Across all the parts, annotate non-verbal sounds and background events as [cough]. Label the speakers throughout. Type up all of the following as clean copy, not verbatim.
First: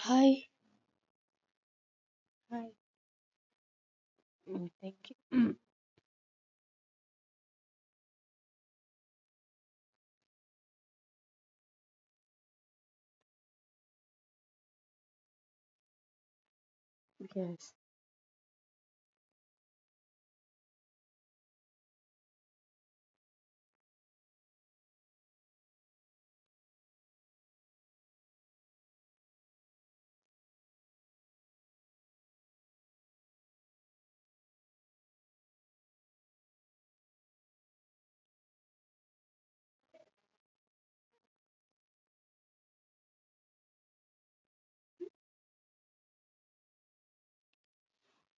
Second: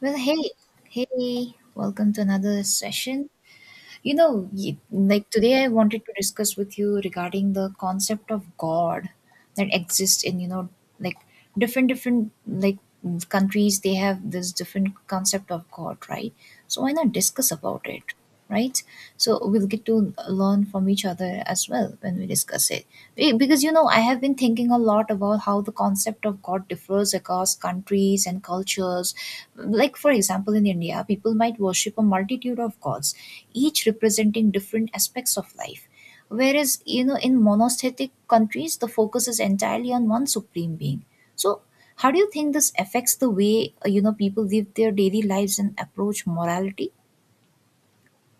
Speaker 1: Well,
Speaker 2: Hi.
Speaker 1: hey, welcome to another
Speaker 2: Hi.
Speaker 1: session. You know, y-
Speaker 2: Thank you.
Speaker 1: like today I wanted to discuss with you regarding the concept of God that exists in, you know, like like countries. They have this different concept of God, right? So why not discuss
Speaker 2: Yes.
Speaker 1: about it, right? So we'll get to learn from each other as well when we discuss it. Because you know, I have been thinking a lot about how the concept of God differs across countries and cultures. Like, for example, in India, people might worship a multitude of gods, each representing different aspects of life, whereas, you know, in monotheistic countries the focus is entirely on one supreme being. So how do you think this affects the way you know, people live their daily lives and approach morality?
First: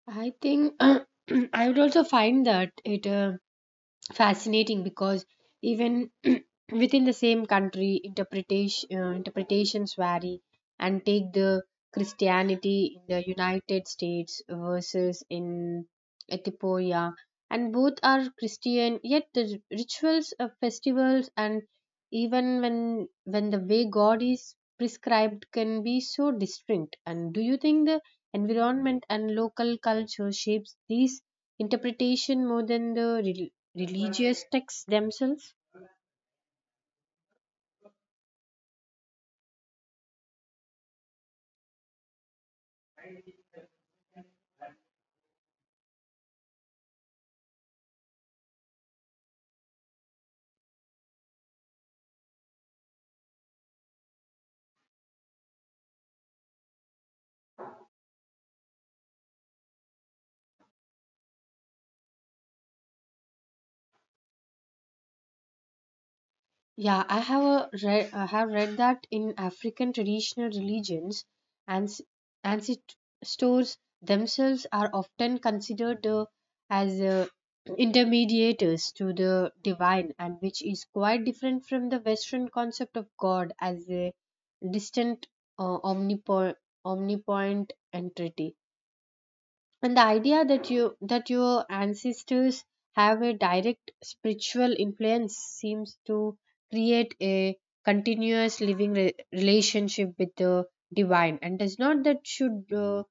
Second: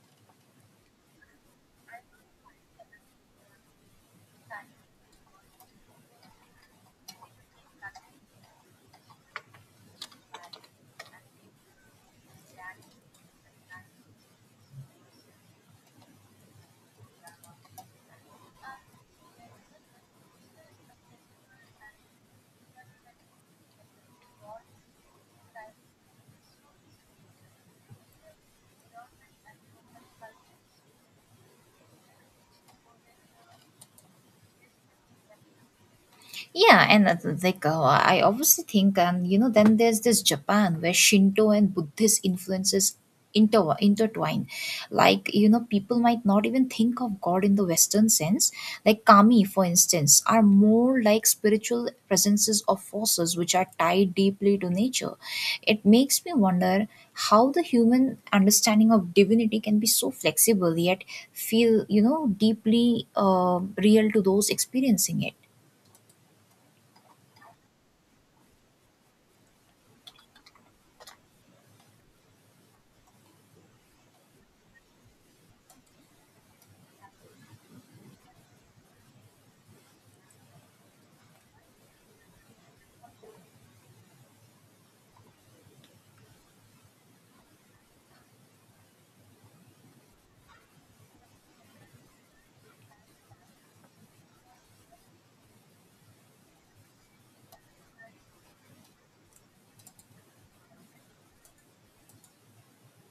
Speaker 2: I think [clears throat] I would also find that it fascinating because even [clears throat] within the same country interpretations vary, and take the Christianity in the United States versus in Ethiopia, and both are Christian, yet the rituals of festivals and even when the way God is prescribed can be so distinct. And do you think the environment and local culture shapes these interpretation more than the religious texts themselves?
Speaker 1: Yeah, and they go. I obviously think, and you know, then there's this Japan where Shinto and Buddhist influences intertwine. Like, you know, people might not even think of God in the Western sense. Like kami, for instance, are more like spiritual presences of forces which are tied deeply to nature. It makes me wonder how the human understanding of divinity can be so flexible yet feel, you know, deeply real to those experiencing it.
Speaker 2: Yeah, I have read that in African traditional religions, and ancestors themselves are often considered as intermediators to the divine, and which is quite different from the Western concept of God as a distant, uh, omnipo- omnipotent entity. And the idea that your ancestors have a direct spiritual influence seems to create a continuous living relationship with the divine. And does not that should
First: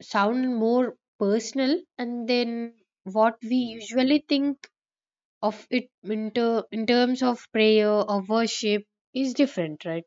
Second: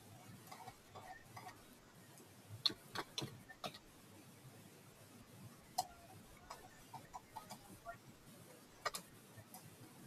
Speaker 2: sound more personal, and then what we usually think of it in terms of prayer or worship is different, right?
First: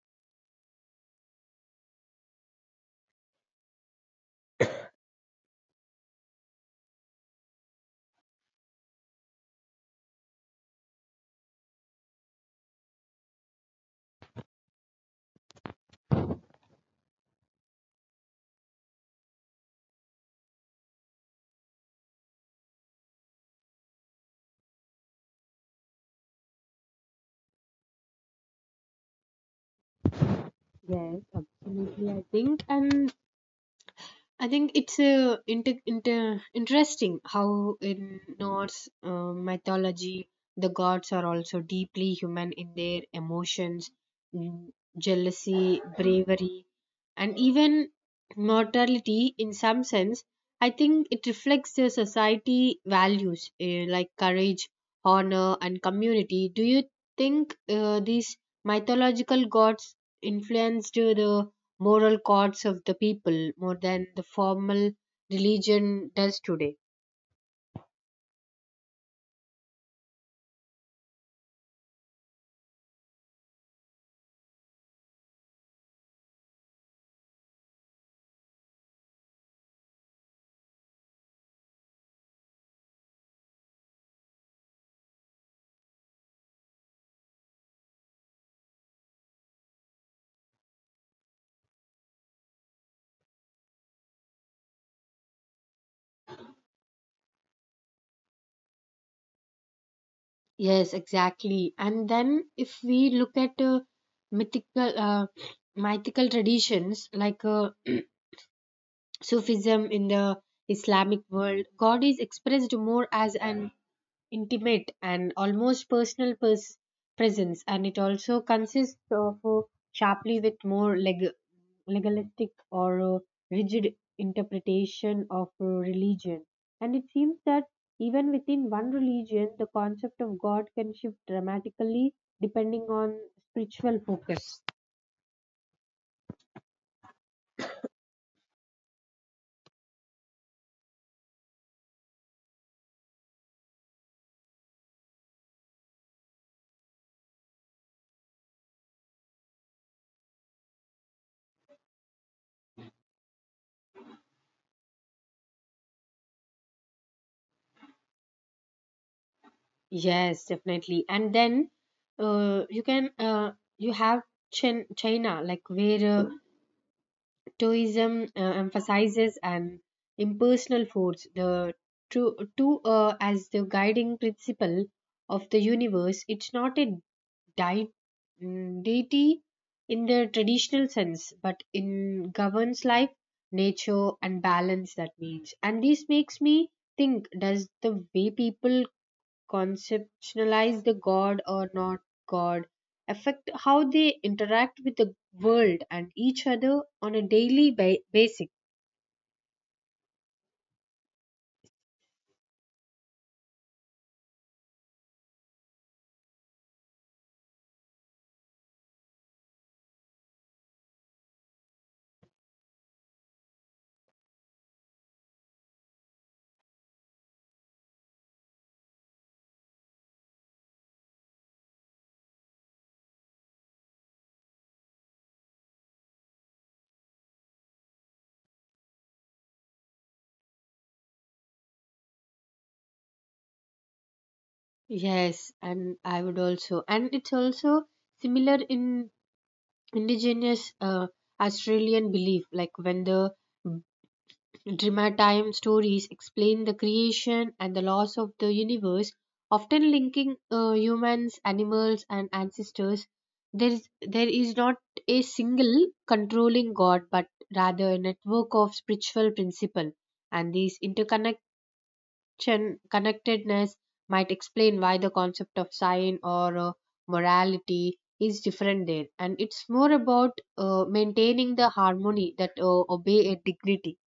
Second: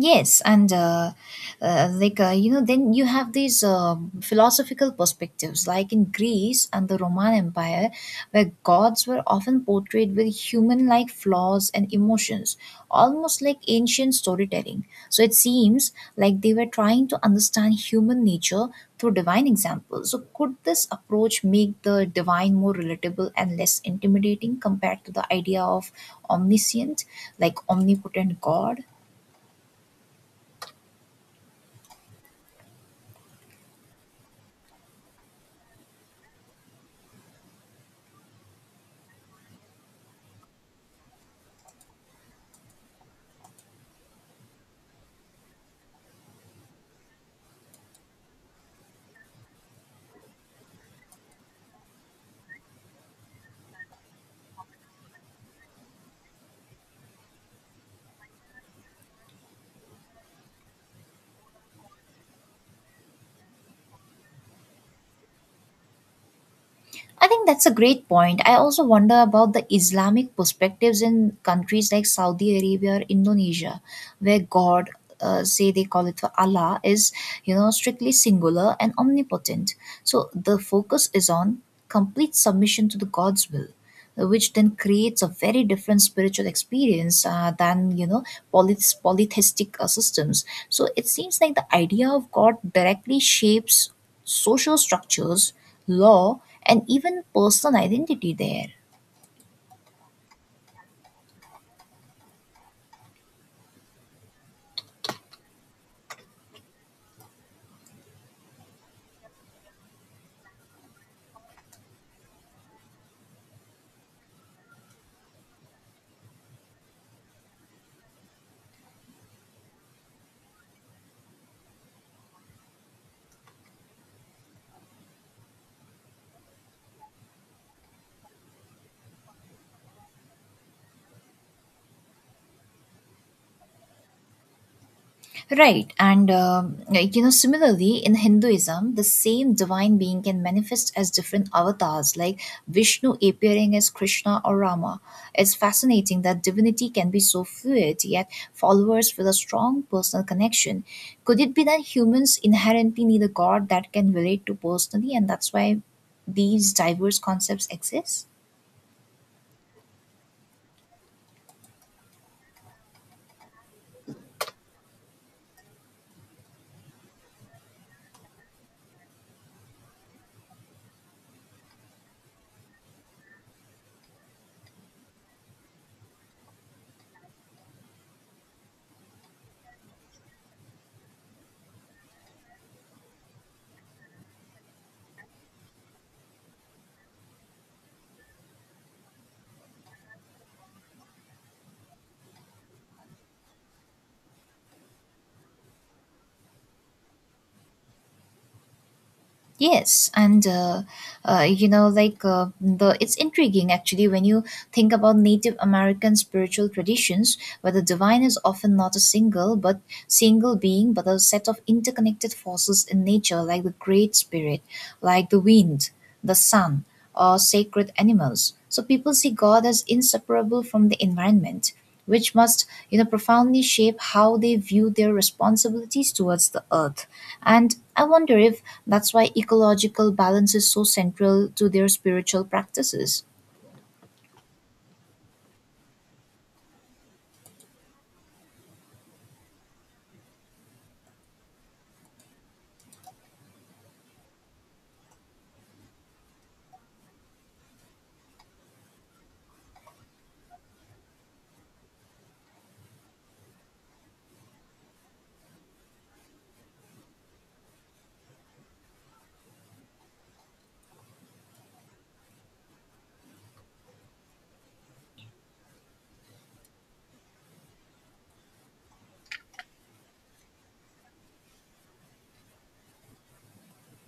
Speaker 1: Yes, and like you know, then you have these philosophical perspectives, like in Greece and the Roman Empire, where gods were often portrayed with human-like flaws and emotions, almost like ancient storytelling. So it seems like they were trying to understand human nature through divine examples. So could this approach make the divine more relatable and less intimidating compared to the idea of omniscient, like omnipotent God?
Speaker 2: Yes, absolutely. I think it's interesting how in Norse mythology the gods are also deeply human in their emotions, mm, jealousy, bravery, and even mortality in some sense. I think it reflects the society values, like courage, honor, and community. Do you think these mythological gods influenced the moral codes of the people more than the formal religion does today?
Speaker 1: I think that's a great point. I also wonder about the Islamic perspectives in countries like Saudi Arabia or Indonesia, where God, say they call it for Allah, is, you know, strictly singular and omnipotent. So the focus is on complete submission to the God's will, which then creates a very different spiritual experience than, you know, polytheistic systems. So it seems like the idea of God directly shapes social structures, law, and even personal identity there.
Speaker 2: Yes, exactly. And then if we look at mythical uh, mythical traditions like [clears throat] Sufism in the Islamic world, God is expressed more as an intimate and almost personal presence, and it also consists of sharply with more legalistic or rigid interpretation of religion. And it seems that even within one religion, the concept of God can shift dramatically depending on spiritual focus.
Speaker 1: Right, and like, you know, similarly in Hinduism, the same divine being can manifest as different avatars, like Vishnu appearing as Krishna or Rama. It's fascinating that divinity can be so fluid, yet followers feel a strong personal connection. Could it be that humans inherently need a god that can relate to personally, and that's why these diverse concepts exist?
Speaker 2: Yes, definitely. And then uh, you can uh, you have China, like where Stoicism emphasizes an impersonal force, the true to as the guiding principle of the universe. It's not a dei- deity in the traditional sense, but in governs life, nature, and balance. That means, and this makes me think: does the way people conceptualize the god or not god affect how they interact with the world and each other on a daily basis?
Speaker 1: Yes, and you know, like the it's intriguing actually when you think about Native American spiritual traditions, where the divine is often not a single but single being, but a set of interconnected forces in nature, like the Great Spirit, like the wind, the sun, or sacred animals. So people see God as inseparable from the environment, which must, you know, profoundly shape how they view their responsibilities towards the earth. And I wonder if that's why ecological balance is so central to their spiritual practices.
Speaker 2: Yes, and I would also, and it's also similar in indigenous Australian belief, like when the Dramatime stories explain the creation and the loss of the universe, often linking humans, animals, and ancestors. There is not a single controlling god, but rather a network of spiritual principle, and these interconnection connectedness might explain why the concept of sign or morality is different there, and it's more about maintaining the harmony that obey a dignity.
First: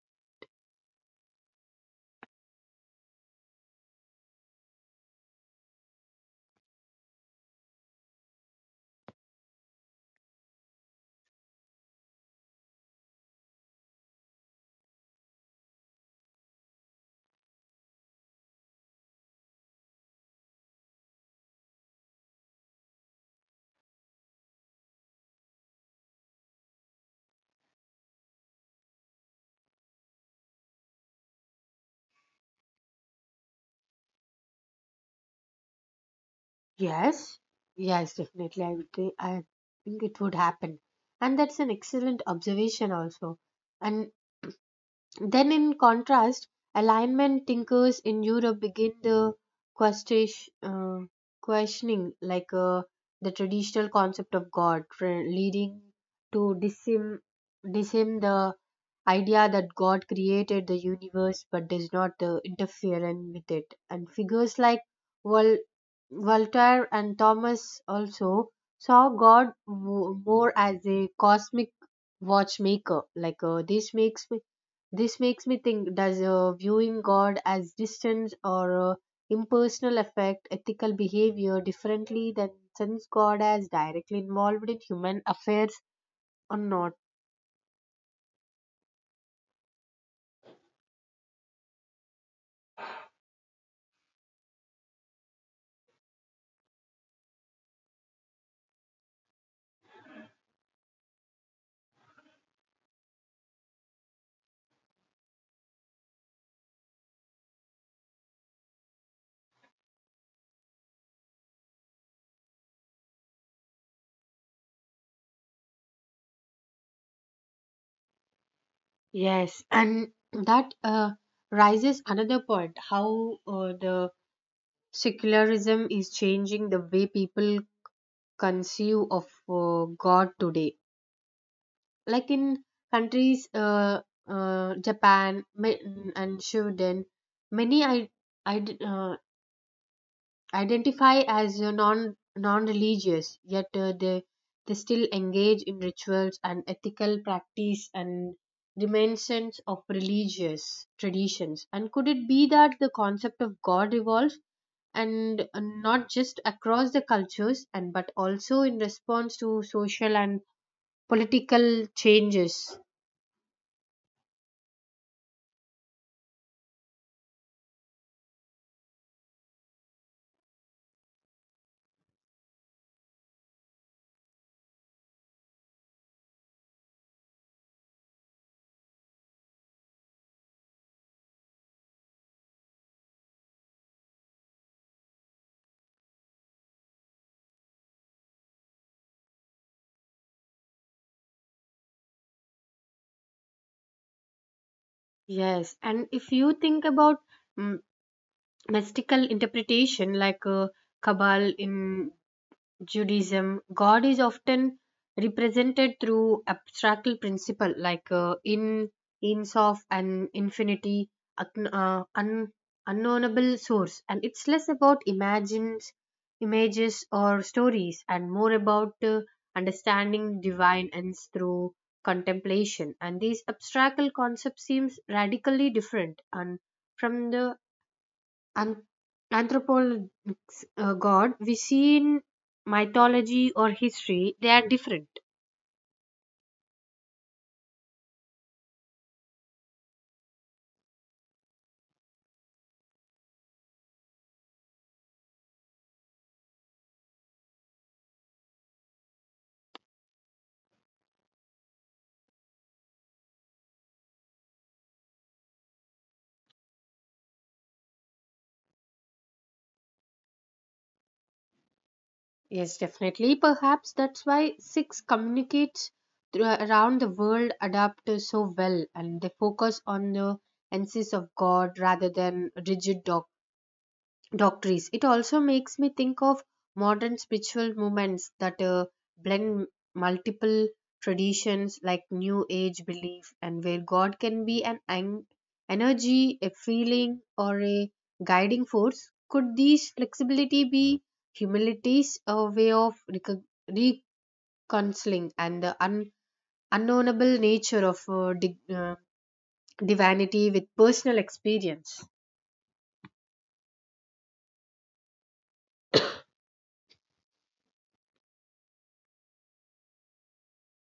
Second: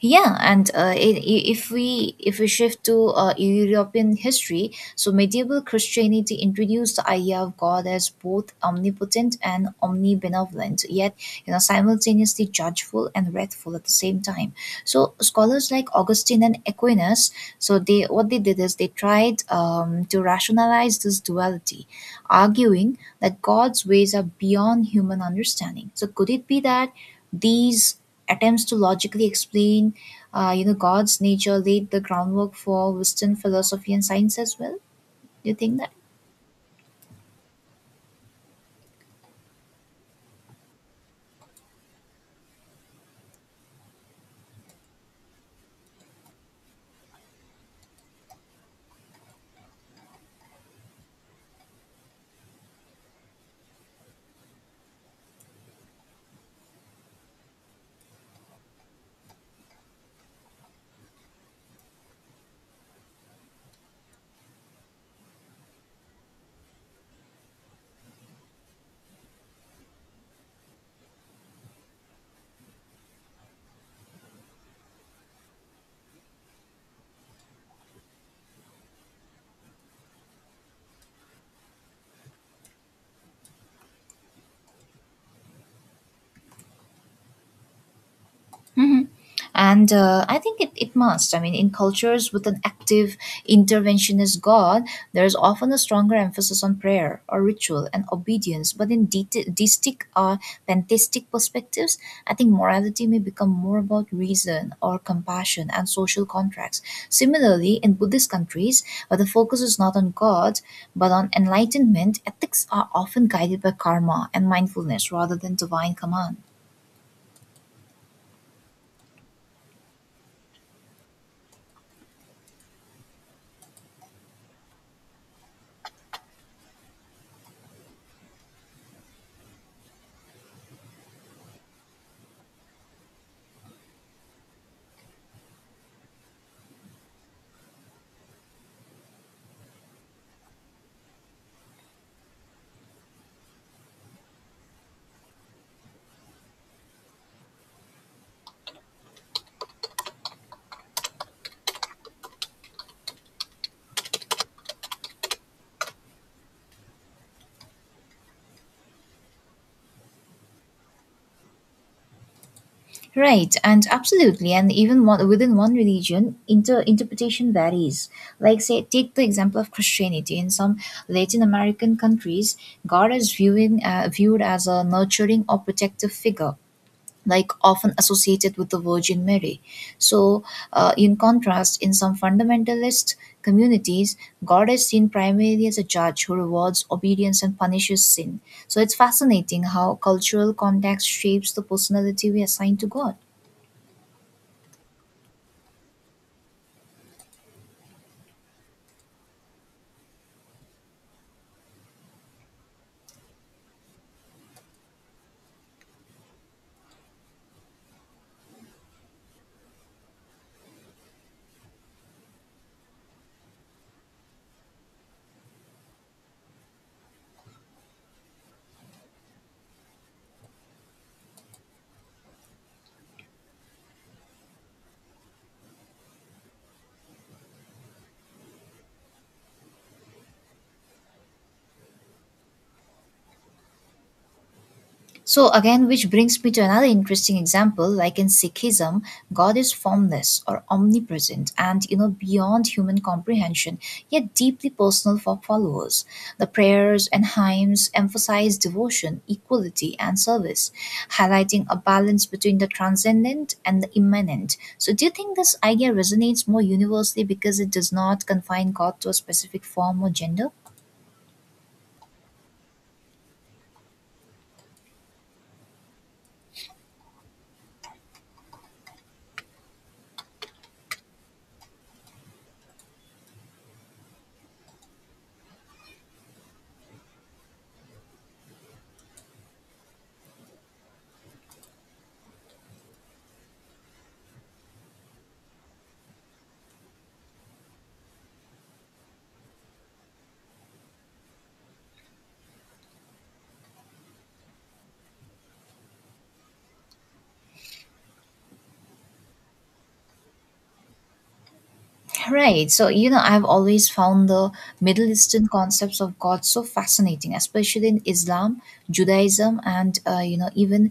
Speaker 1: Yeah, and if we shift to European history, so medieval Christianity introduced the idea of God as both omnipotent and omnibenevolent, yet, you know, simultaneously judgeful and wrathful at the same time. So scholars like Augustine and Aquinas, so they what they did is they tried to rationalize this duality, arguing that God's ways are beyond human understanding. So could it be that these attempts to logically explain, you know, God's nature laid the groundwork for Western philosophy and science as well? Do you think that?
Speaker 2: Yes, yes, definitely. I would think, I think it would happen. And that's an excellent observation also. And then in contrast, alignment thinkers in Europe begin question, uh, questioning like the traditional concept of God, leading to disim, disim the idea that God created the universe but does not interfere in- with it. And figures like Vol- Voltaire and Thomas also saw God more as a cosmic watchmaker. This makes me think: does viewing God as distance or impersonal affect ethical behavior differently than since God as directly involved in human affairs or not?
Speaker 1: Hmm. And I think it, it must. I mean, in cultures with an active interventionist God, there is often a stronger emphasis on prayer or ritual and obedience. But in deistic or pantheistic perspectives, I think morality may become more about reason or compassion and social contracts. Similarly, in Buddhist countries, where the focus is not on God but on enlightenment, ethics are often guided by karma and mindfulness rather than divine command.
Speaker 2: Yes, and that raises another point how the secularism is changing the way people conceive of God today. Like in countries Japan and Sweden, many I, uh, identify as non-religious, yet they still engage in rituals and ethical practice and reminiscence of religious traditions. And could it be that the concept of god evolves, and not just across the cultures and but also in response to social and political changes?
Speaker 1: Right, and absolutely, and even within one religion, interpretation varies. Like, say, take the example of Christianity. In some Latin American countries, God is viewing viewed as a nurturing or protective figure, like often associated with the Virgin Mary. So, in contrast, in some fundamentalist communities, God is seen primarily as a judge who rewards obedience and punishes sin. So, it's fascinating how cultural context shapes the personality we assign to God.
Speaker 2: Yes, and if you think about mm mystical interpretation like Kabal in Judaism, God is often represented through abstract principle like in ins of an infinity, un, uh, un, unknownable source, and it's less about images or stories, and more about understanding divine ends through contemplation. And these abstract concepts seems radically different and from the an- anthropolog's god we see in mythology or history. They are different.
Speaker 1: So, again, which brings me to another interesting example, like in Sikhism, God is formless or omnipresent and, you know, beyond human comprehension, yet deeply personal for followers. The prayers and hymns emphasize devotion, equality, and service, highlighting a balance between the transcendent and the immanent. So, do you think this idea resonates more universally because it does not confine God to a specific form or gender?
Speaker 2: Yes, definitely. Perhaps that's why six communicates around the world adapt so well, and they focus on the essence of god rather than rigid dogma doctrines. It also makes me think of modern spiritual movements that blend multiple traditions like New Age belief, and where God can be an energy, a feeling, or a guiding force. Could these flexibility be humanity's way of reconciling and the unknowable nature of divinity with personal experience?
Speaker 1: Right. So, you know, I've always found the Middle Eastern concepts of God so fascinating, especially in Islam, Judaism, and, you know, even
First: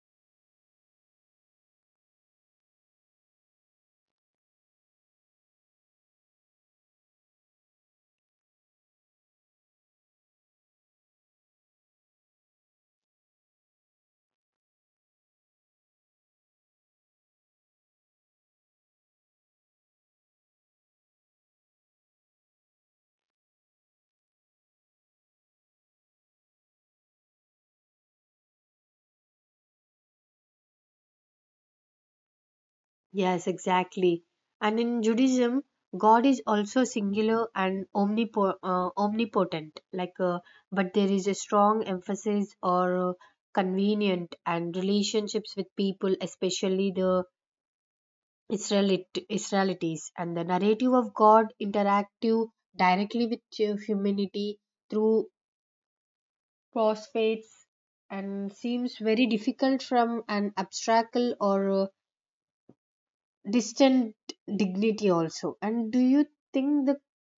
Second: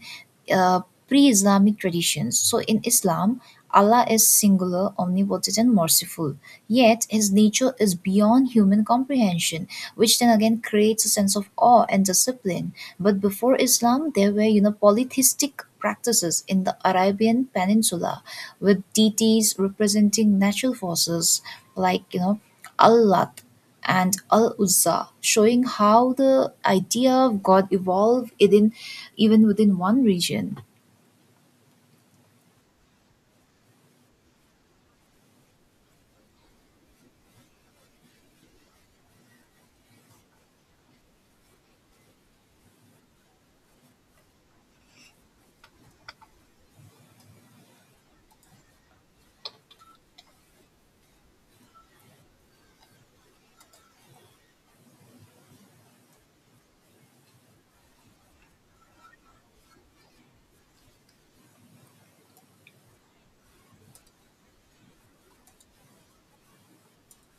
Speaker 1: uh, pre Islamic traditions. So, in Islam, Allah is singular, omnipotent, and merciful. Yet his nature is beyond human comprehension, which then again creates a sense of awe and discipline. But before Islam, there were, you know, polytheistic practices in the Arabian Peninsula with deities representing natural forces like, you know, Allah and Al Uzza, showing how the idea of God evolved within even within one region.
Speaker 2: Yes, exactly. And in Judaism, God is also singular and omnipotent. But there is a strong emphasis or convenient and relationships with people, especially the Israelites, and the narrative of God interactive directly with humanity through prophets, and seems very difficult from an abstract or distant dignity also. And do you think the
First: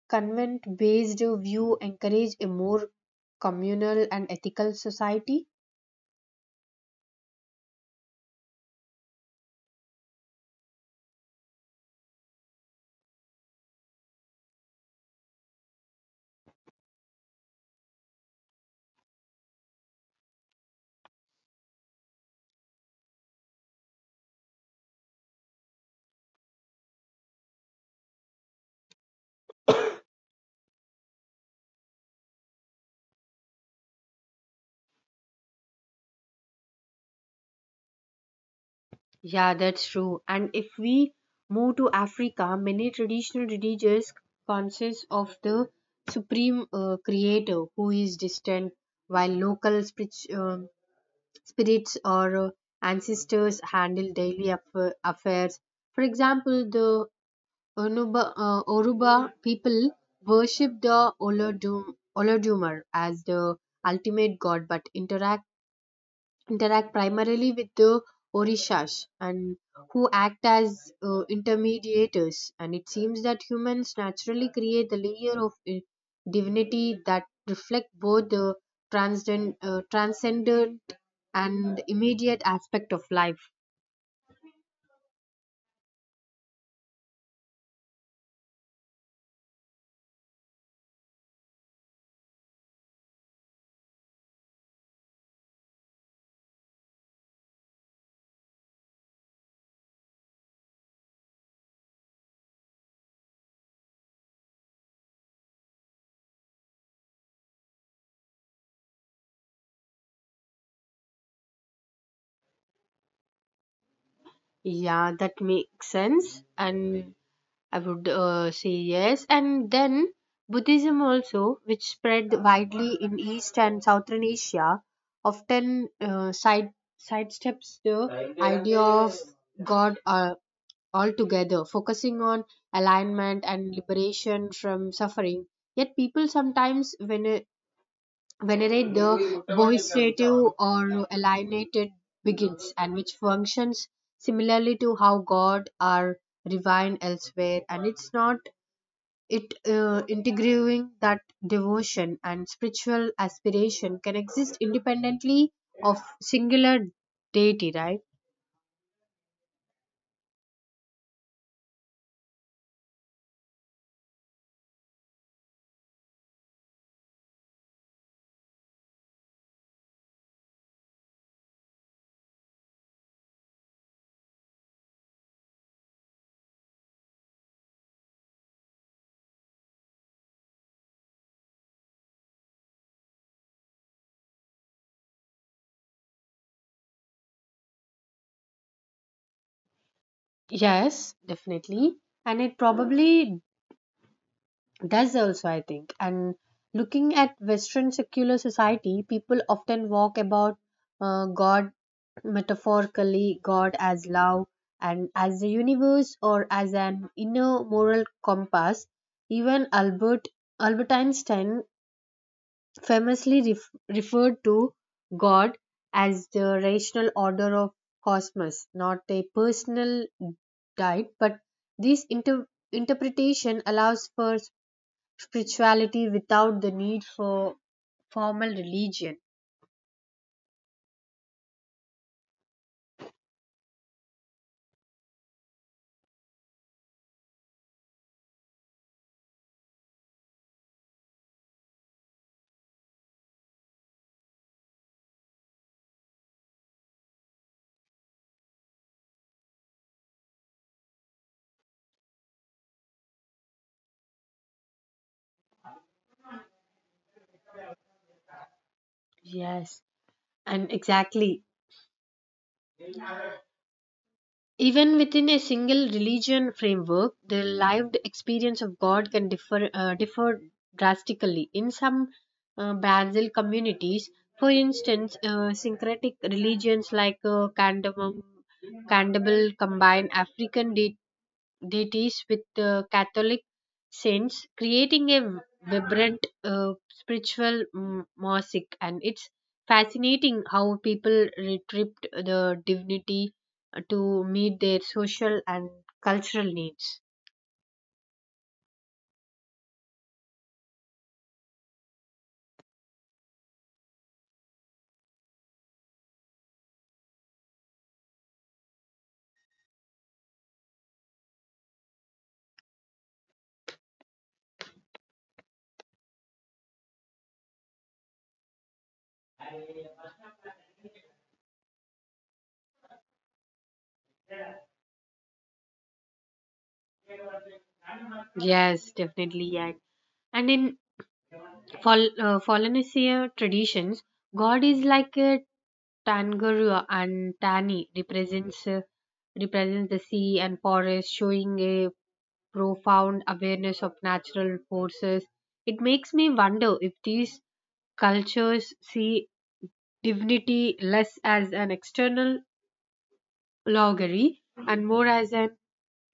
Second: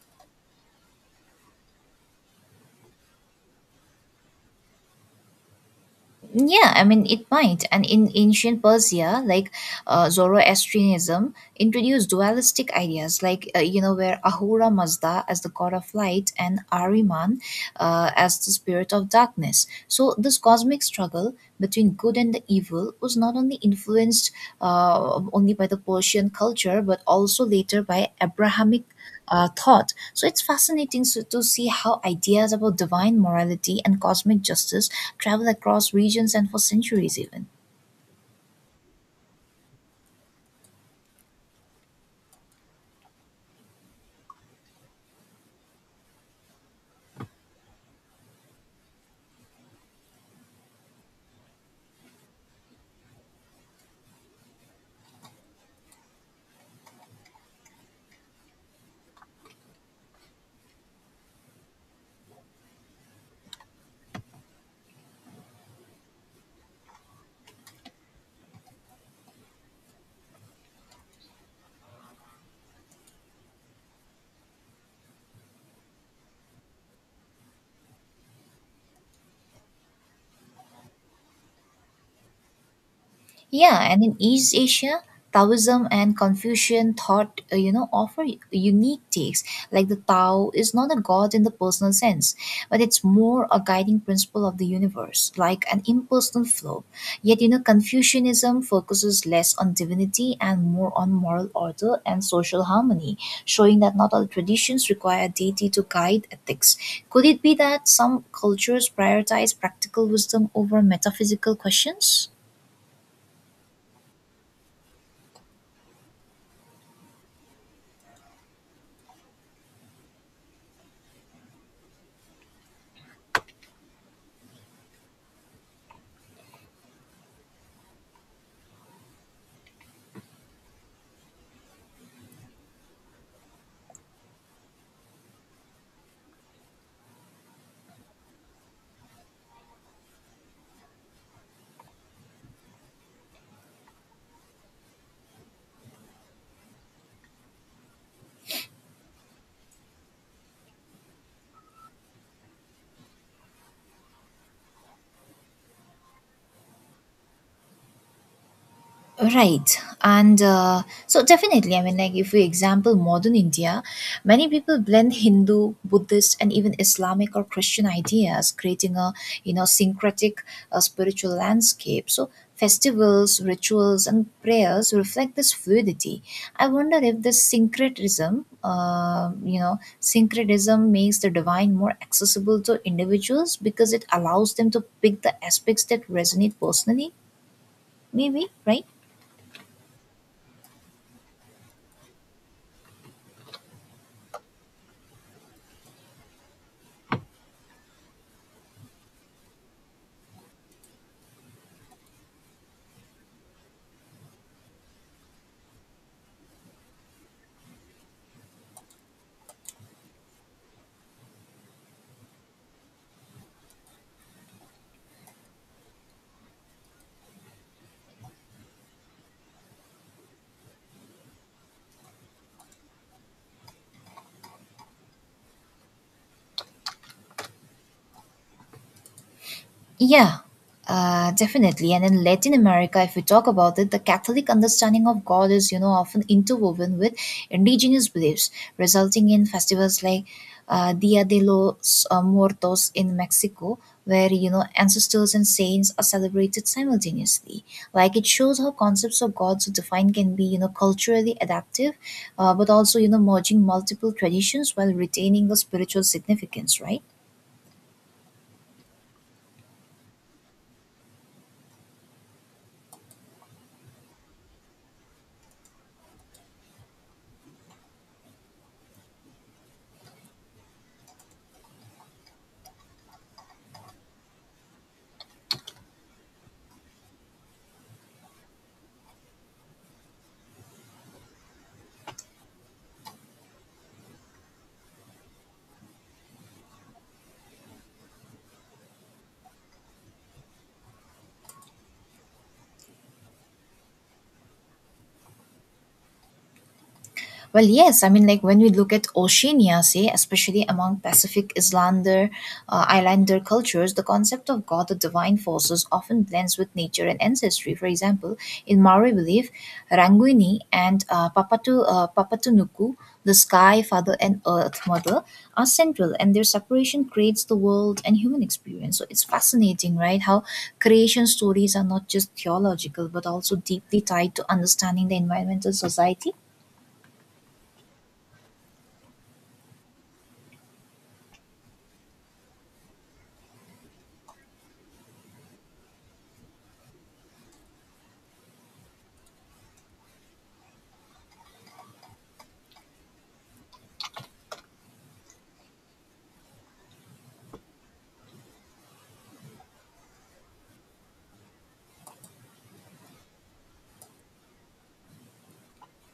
Speaker 2: convent based view encourage a more communal and ethical society?
Speaker 1: Yeah, I mean, it might. And in ancient Persia, like Zoroastrianism introduced dualistic ideas, like, you know, where Ahura Mazda as the god of light and Ahriman as the spirit of darkness. So this cosmic struggle between good and the evil was not only influenced only by the Persian culture but also later by Abrahamic thought. So it's fascinating, so, to see how ideas about divine morality and cosmic justice travel across regions and for centuries even.
Speaker 2: Yeah, that's true. And if we move to Africa, many traditional religions consist of the supreme creator who is distant, while local spirits or ancestors handle daily affairs. For example, the Oruba people worship the Olodumare as the ultimate god, but interact primarily with the Orishas, and who act as intermediators. And it seems that humans naturally create a layer of divinity that reflect both the transcendent and immediate aspect of life.
Speaker 1: Yeah, and in East Asia, Taoism and Confucian thought, you know, offer unique takes. Like the Tao is not a god in the personal sense, but it's more a guiding principle of the universe, like an impersonal flow. Yet, you know, Confucianism focuses less on divinity and more on moral order and social harmony, showing that not all traditions require a deity to guide ethics. Could it be that some cultures prioritize practical wisdom over metaphysical questions?
Speaker 2: Yeah, that makes sense, and I would say yes. And then Buddhism also, which spread widely in East and Southern Asia, often sidesteps the idea of God altogether, focusing on alignment and liberation from suffering. Yet people sometimes venerate the bohisative or alienated begins, and which functions similarly to how God are divine elsewhere. And it's not it integrating that devotion and spiritual aspiration can exist independently of singular deity, right?
Speaker 1: Right. And so, definitely, I mean, like if we example modern India, many people blend Hindu, Buddhist, and even Islamic or Christian ideas, creating a, you know, syncretic spiritual landscape. So, festivals, rituals, and prayers reflect this fluidity. I wonder if this syncretism, you know, syncretism makes the divine more accessible to individuals because it allows them to pick the aspects that resonate personally, maybe, right?
Speaker 2: Yes, definitely. And it probably does also, I think. And looking at Western secular society, people often walk about God metaphorically, God as love and as the universe or as an inner moral compass. Even Albert Einstein famously referred to God as the rational order of cosmos, not a personal diet, but this interpretation allows for spirituality without the need for formal religion.
Speaker 1: Yeah, definitely. And in Latin America, if we talk about it, the Catholic understanding of God is, you know, often interwoven with indigenous beliefs, resulting in festivals like Dia de los Muertos in Mexico, where, you know, ancestors and saints are celebrated simultaneously. Like it shows how concepts of God so defined can be, you know, culturally adaptive, but also, you know, merging multiple traditions while retaining the spiritual significance, right?
Speaker 2: Yes, and exactly, even within a single religion framework, the lived experience of God can differ drastically. In some Brazil communities, for instance, syncretic religions like Candable combine African deities with the Catholic saints, creating a vibrant spiritual mosaic. And it's fascinating how people retrieved the divinity to meet their social and cultural needs.
Speaker 1: Well, yes. I mean, like when we look at Oceania, say, especially among Islander cultures, the concept of God, the divine forces, often blends with nature and ancestry. For example, in Maori belief, Ranguini and Papatunuku, the sky father and earth mother, are central, and their separation creates the world and human experience. So it's fascinating, right? How creation stories are not just theological, but also deeply tied to understanding the environmental society.
Speaker 2: Yes, definitely. Yeah. And in For Polynesia traditions, God is like a Tangarua, and Tani represents the sea and forest, showing a profound awareness of natural forces. It makes me wonder if these cultures see divinity less as an external loggery and more as an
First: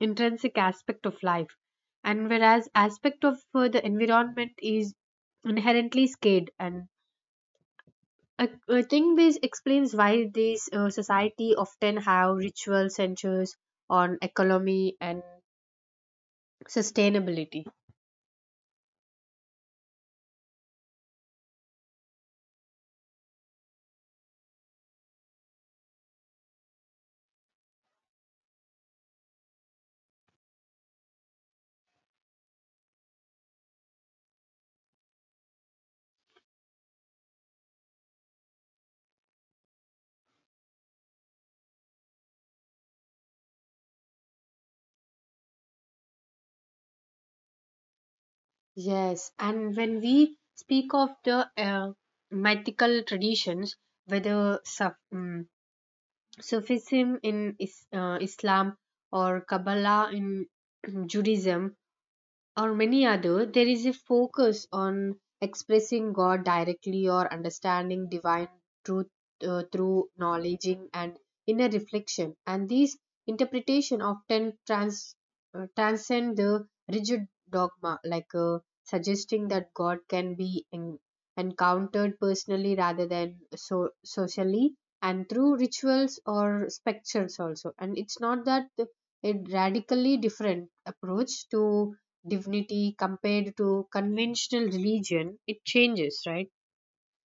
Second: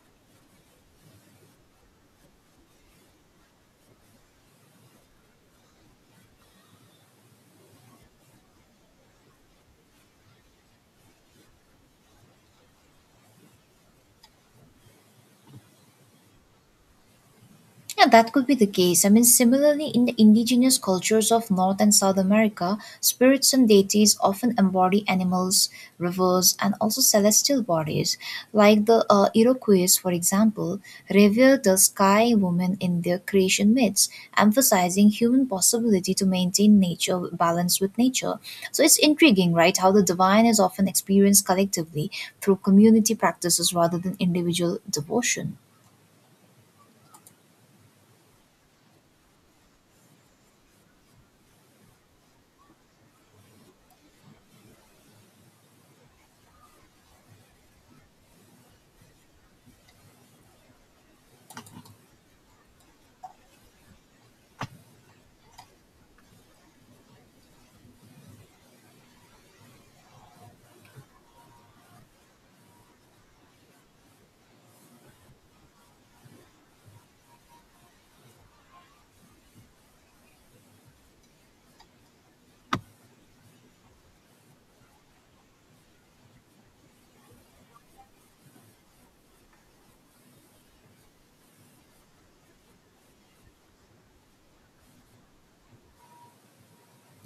Speaker 2: intrinsic aspect of life. And whereas aspect of the environment is inherently scared, and I think this explains why these society often have ritual centers on economy and sustainability.
Speaker 1: Yeah, that could be the case. I mean, similarly, in the indigenous cultures of North and South America, spirits and deities often embody animals, rivers, and also celestial bodies. Like the Iroquois, for example, revere the sky woman in their creation myths, emphasizing human possibility to maintain nature balance with nature. So it's intriguing, right? How the divine is often experienced collectively through community practices rather than individual devotion.
Speaker 2: Yes, and when we speak of the mythical traditions, whether Sufism in Islam, or Kabbalah in [clears throat] Judaism, or many other, there is a focus on expressing God directly or understanding divine truth through knowledging and inner reflection. And these interpretation often transcend the rigid dogma, like suggesting that God can be encountered personally rather than so socially and through rituals or structures also. And it's not that a radically different approach to divinity compared to conventional religion, it changes, right?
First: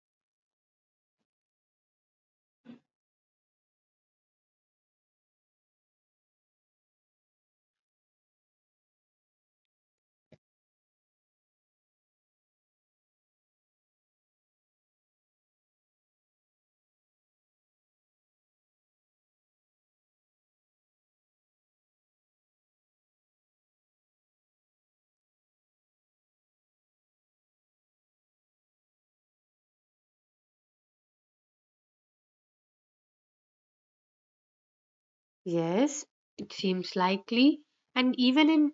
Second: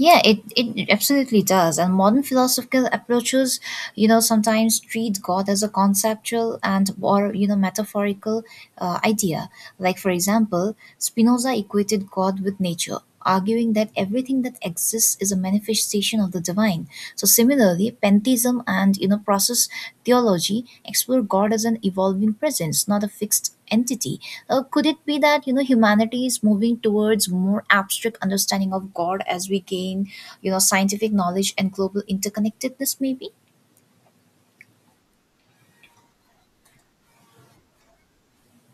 Speaker 1: Yeah, it absolutely does. And modern philosophical approaches, you know, sometimes treat God as a conceptual and or, you know, metaphorical idea. Like, for example, Spinoza equated God with nature, arguing that everything that exists is a manifestation of the divine. So similarly, pantheism and, you know, process theology explore God as an evolving presence, not a fixed entity. Could it be that, you know, humanity is moving towards more abstract understanding of God as we gain, you know, scientific knowledge and global interconnectedness? Maybe.
Speaker 2: Yes, it seems likely. And even in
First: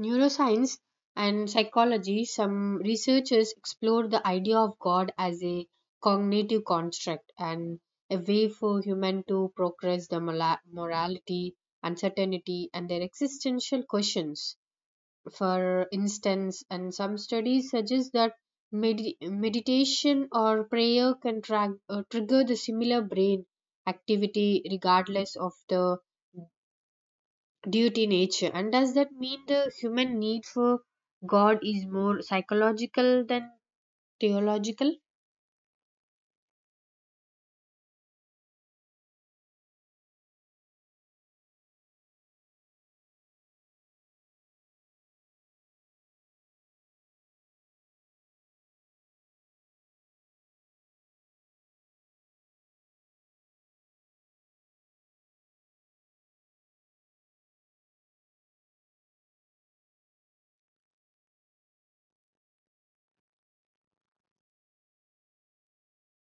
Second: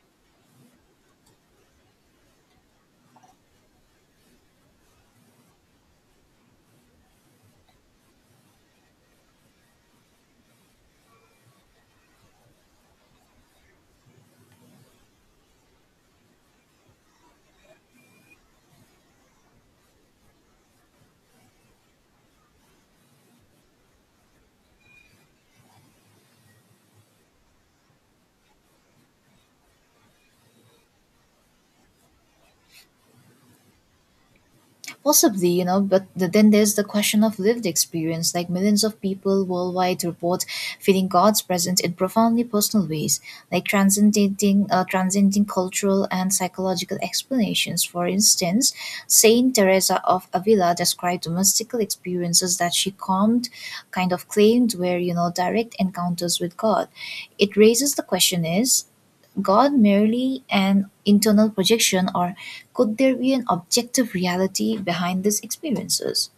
Speaker 2: neuroscience and psychology, some researchers explore the idea of God as a cognitive construct and a way for human to progress the morality, uncertainty, and their existential questions, for instance. And some studies suggest that meditation or prayer can trigger the similar brain activity regardless of the duty nature. And does that mean the human need for God is more psychological than theological?
Speaker 1: Possibly, you know, but then there's the question of lived experience. Like millions of people worldwide report feeling God's presence in profoundly personal ways, like transcending cultural and psychological explanations. For instance, Saint Teresa of Avila described mystical experiences that she calmed, kind of claimed were, direct encounters with God. It raises the question: Is God merely an internal projection, or could there be an objective reality behind these experiences?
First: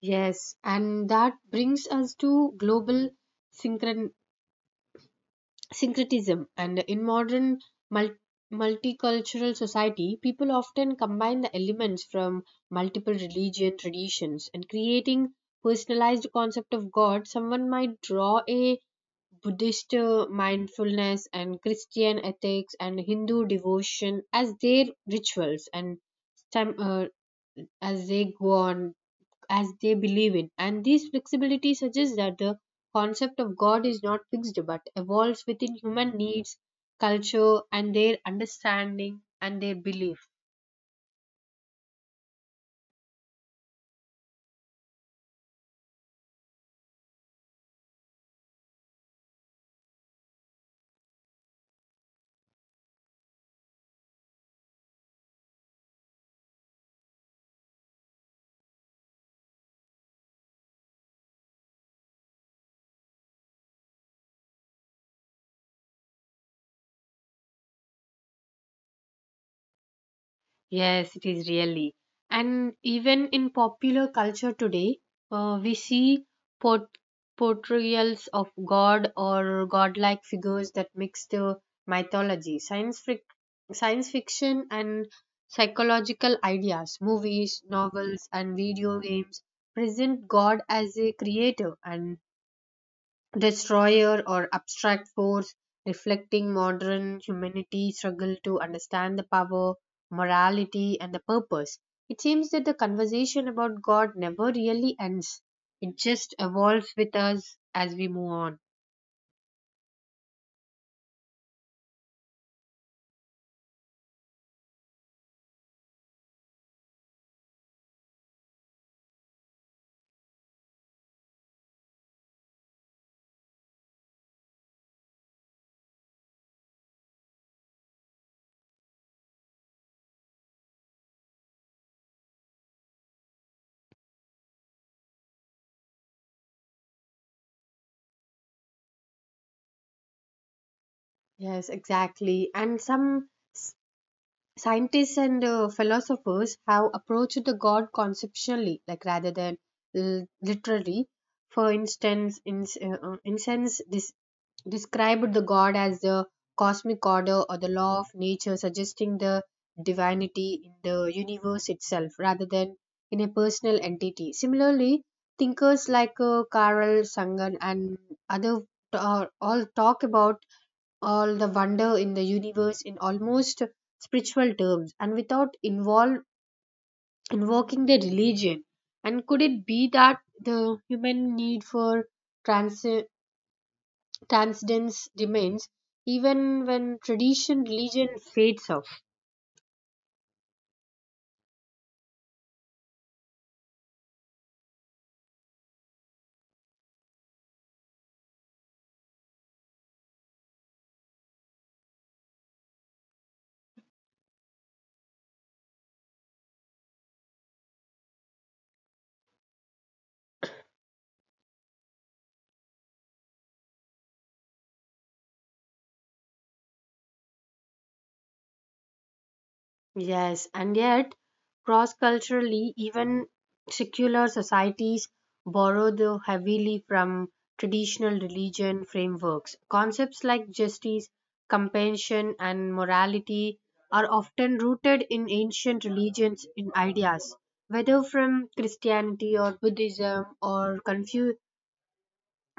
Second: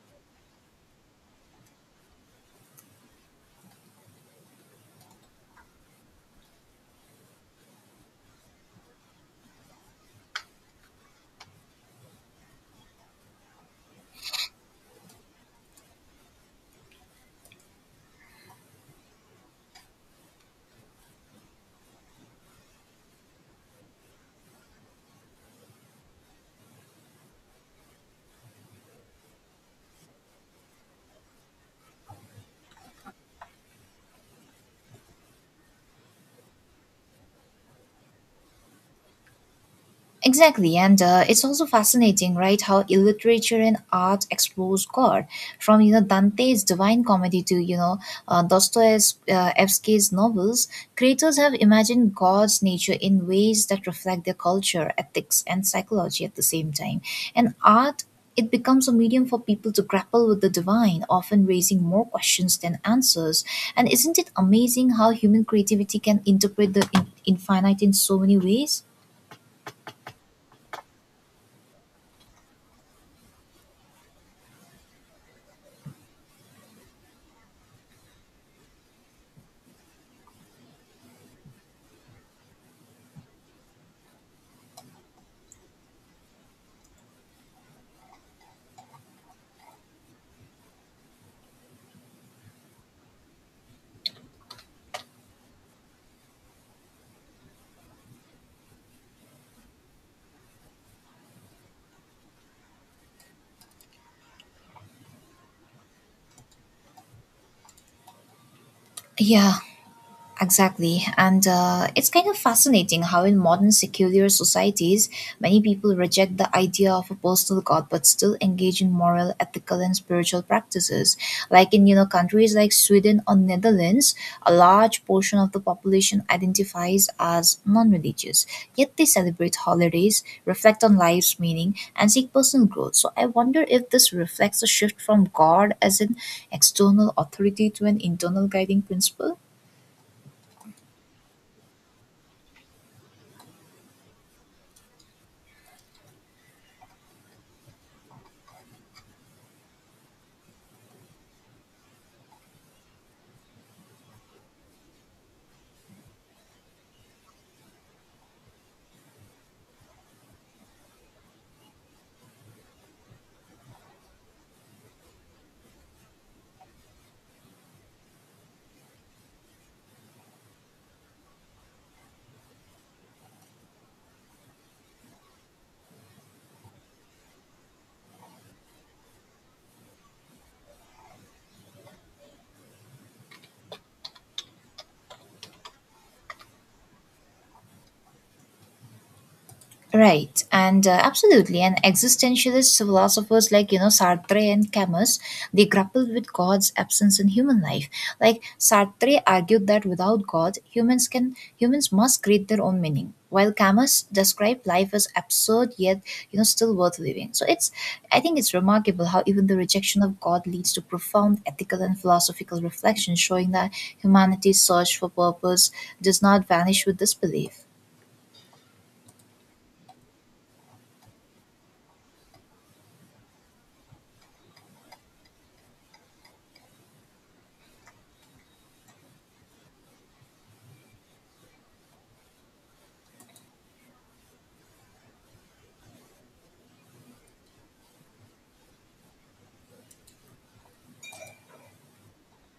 Speaker 2: Yes, and that brings us to global synchron- syncretism. And in modern mul- multicultural society, people often combine the elements from multiple religion traditions and creating personalized concept of god. Someone might draw a buddhist mindfulness and christian ethics and hindu devotion as their rituals and time, as they go on, as they believe in. And this flexibility suggests that the concept of God is not fixed but evolves within human needs, culture, and their understanding and their belief.
Speaker 1: Exactly, and it's also fascinating, right? How literature and art explores God, from Dante's Divine Comedy to Dostoevsky's novels. Creators have imagined God's nature in ways that reflect their culture, ethics, and psychology at the same time. And art, it becomes a medium for people to grapple with the divine, often raising more questions than answers. And isn't it amazing how human creativity can interpret the infinite in so many ways?
Speaker 2: Yes, it is really. And even in popular culture today, we see port- portrayals of God or godlike figures that mix the mythology, science, science fiction, and psychological ideas. Movies, novels, and video games present God as a creator and destroyer or abstract force reflecting modern humanity's struggle to understand the power, morality, and the purpose. It seems that the conversation about God never really ends, it just evolves with us as we move on.
Speaker 1: Yeah, exactly. And it's kind of fascinating how, in modern secular societies, many people reject the idea of a personal God but still engage in moral, ethical, and spiritual practices. Like in countries like Sweden or Netherlands, a large portion of the population identifies as non religious, yet they celebrate holidays, reflect on life's meaning, and seek personal growth. So I wonder if this reflects a shift from God as an external authority to an internal guiding principle.
Speaker 2: Yes, exactly. And some s- scientists and philosophers have approached the God conceptually, like rather than literally. For instance, incense described the god as the cosmic order or the law of nature, suggesting the divinity in the universe itself rather than in a personal entity. Similarly, thinkers like Carl Sagan and other all talk about all the wonder in the universe in almost spiritual terms and without involve invoking the religion. And could it be that the human need for trans transcendence remains even when tradition, religion fades off?
Speaker 1: Right, and absolutely. And existentialist philosophers like, Sartre and Camus, they grappled with God's absence in human life. Like Sartre argued that without God, humans must create their own meaning. While Camus described life as absurd yet, still worth living. So it's I think it's remarkable how even the rejection of God leads to profound ethical and philosophical reflection, showing that humanity's search for purpose does not vanish with disbelief.
Speaker 2: Yes, and yet cross culturally, even secular societies borrow though heavily from traditional religion frameworks. Concepts like justice, compassion, and morality are often rooted in ancient religions In ideas, whether from Christianity or Buddhism or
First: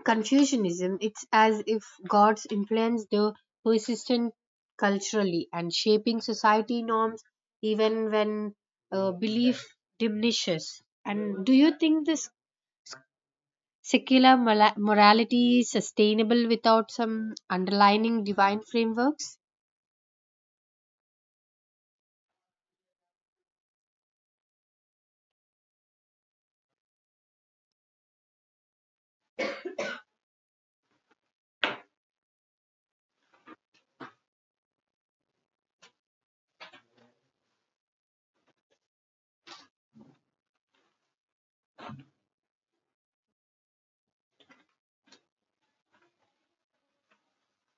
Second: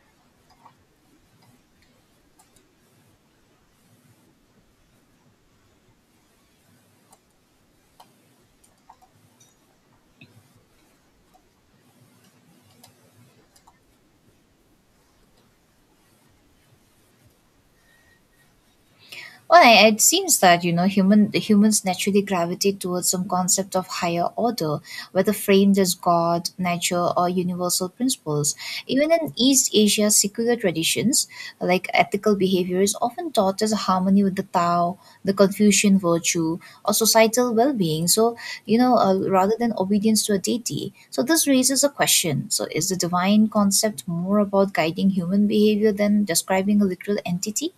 Speaker 2: Confucianism. It's as if gods influence the persistent culturally and shaping society norms even when belief diminishes. And do you think this secular morality is sustainable without some underlining divine frameworks?
Speaker 1: Well, it seems that you know human the humans naturally gravitate towards some concept of higher order, whether framed as God, nature, or universal principles. Even in East Asia, secular traditions like ethical behavior is often taught as harmony with the Tao, the Confucian virtue, or societal well-being. So rather than obedience to a deity. So this raises a question: So is the divine concept more about guiding human behavior than describing a literal entity?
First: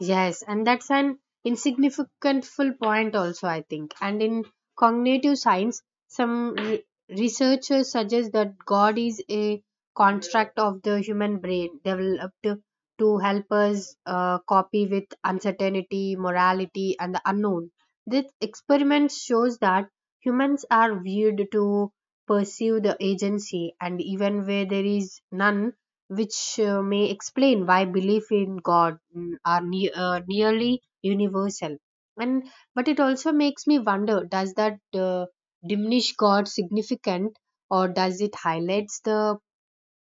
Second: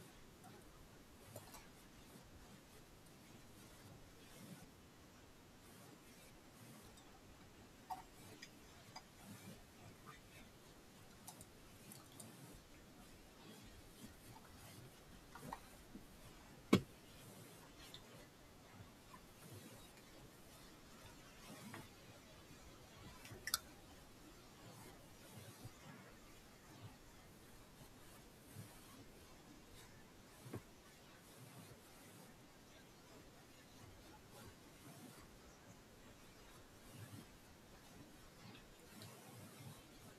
Speaker 2: Yes, and that's an insignificant full point also, I think. And in cognitive science, some researchers suggest that God is a construct of the human brain developed to help us copy with uncertainty, morality, and the unknown. This experiment shows that humans are viewed to pursue the agency, and even where there is none, which may explain why belief in God, are nearly universal. And but it also makes me wonder: does that diminish God's significance, or does it highlights the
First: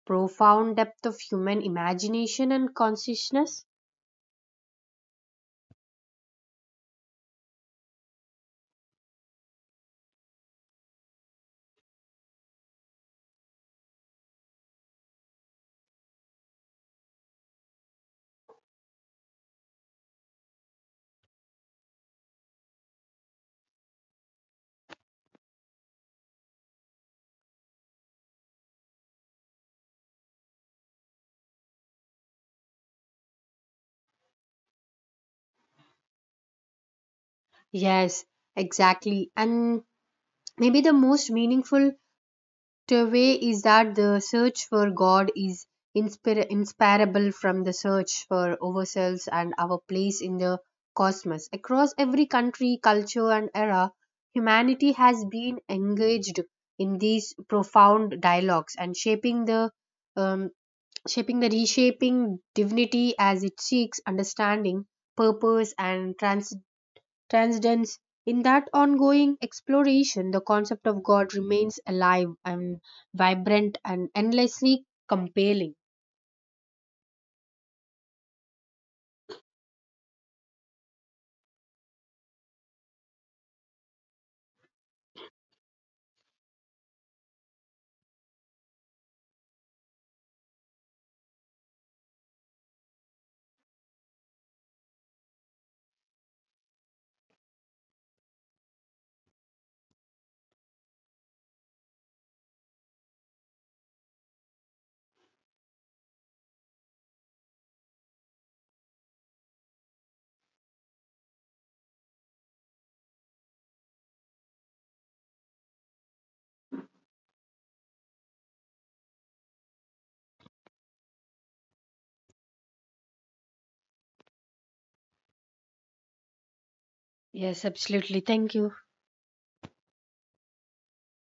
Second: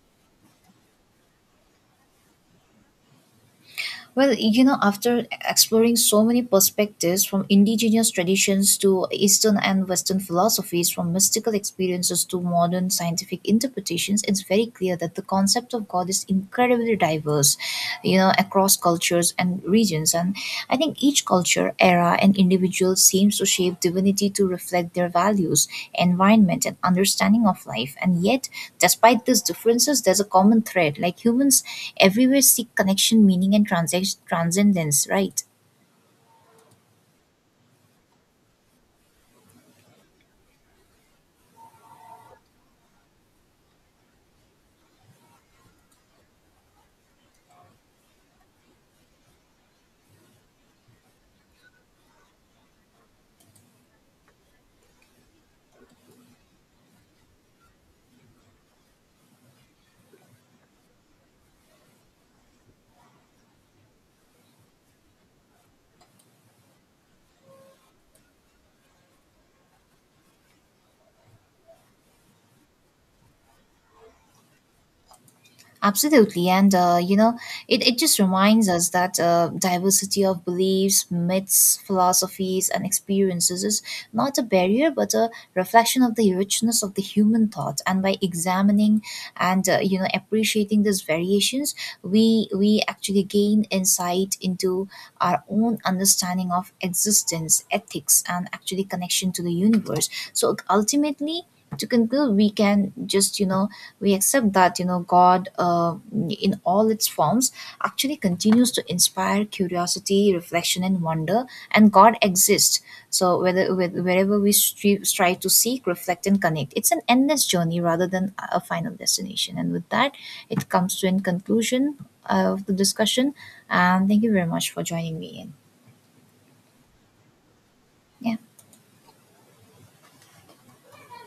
Speaker 2: profound depth of human imagination and consciousness?
Speaker 1: Well, after exploring so many perspectives from indigenous traditions to Eastern and Western philosophies, from mystical experiences to modern scientific interpretations, it's very clear that the concept of God is incredibly diverse, across cultures and regions. And I think each culture, era, and individual seems to shape divinity to reflect their values, environment, and understanding of life. And yet, despite these differences, there's a common thread. Like humans everywhere seek connection, meaning, and transcendence, right?
Speaker 2: Yes, exactly. And maybe the most meaningful way is that the search for God is inseparable from the search for ourselves and our place in the cosmos. Across every country, culture, and era, humanity has been engaged in these profound dialogues and um, shaping the reshaping divinity as it seeks understanding, purpose, and transcendence. In that ongoing exploration, the concept of God remains alive and vibrant and endlessly compelling.
Speaker 1: Absolutely. And, it just reminds us that diversity of beliefs, myths, philosophies, and experiences is not a barrier, but a reflection of the richness of the human thought. And by examining and, appreciating these variations, we actually gain insight into our own understanding of existence, ethics, and actually connection to the universe. So ultimately, to conclude, we can just, we accept that god in all its forms actually continues to inspire curiosity reflection and wonder and god exists so whether wherever we strive to seek reflect and connect it's an endless journey rather than a final destination and with that it comes to a conclusion of the discussion and thank you very much for joining me in
Speaker 2: Yes, absolutely. Thank
Speaker 1: yeah
Speaker 2: you.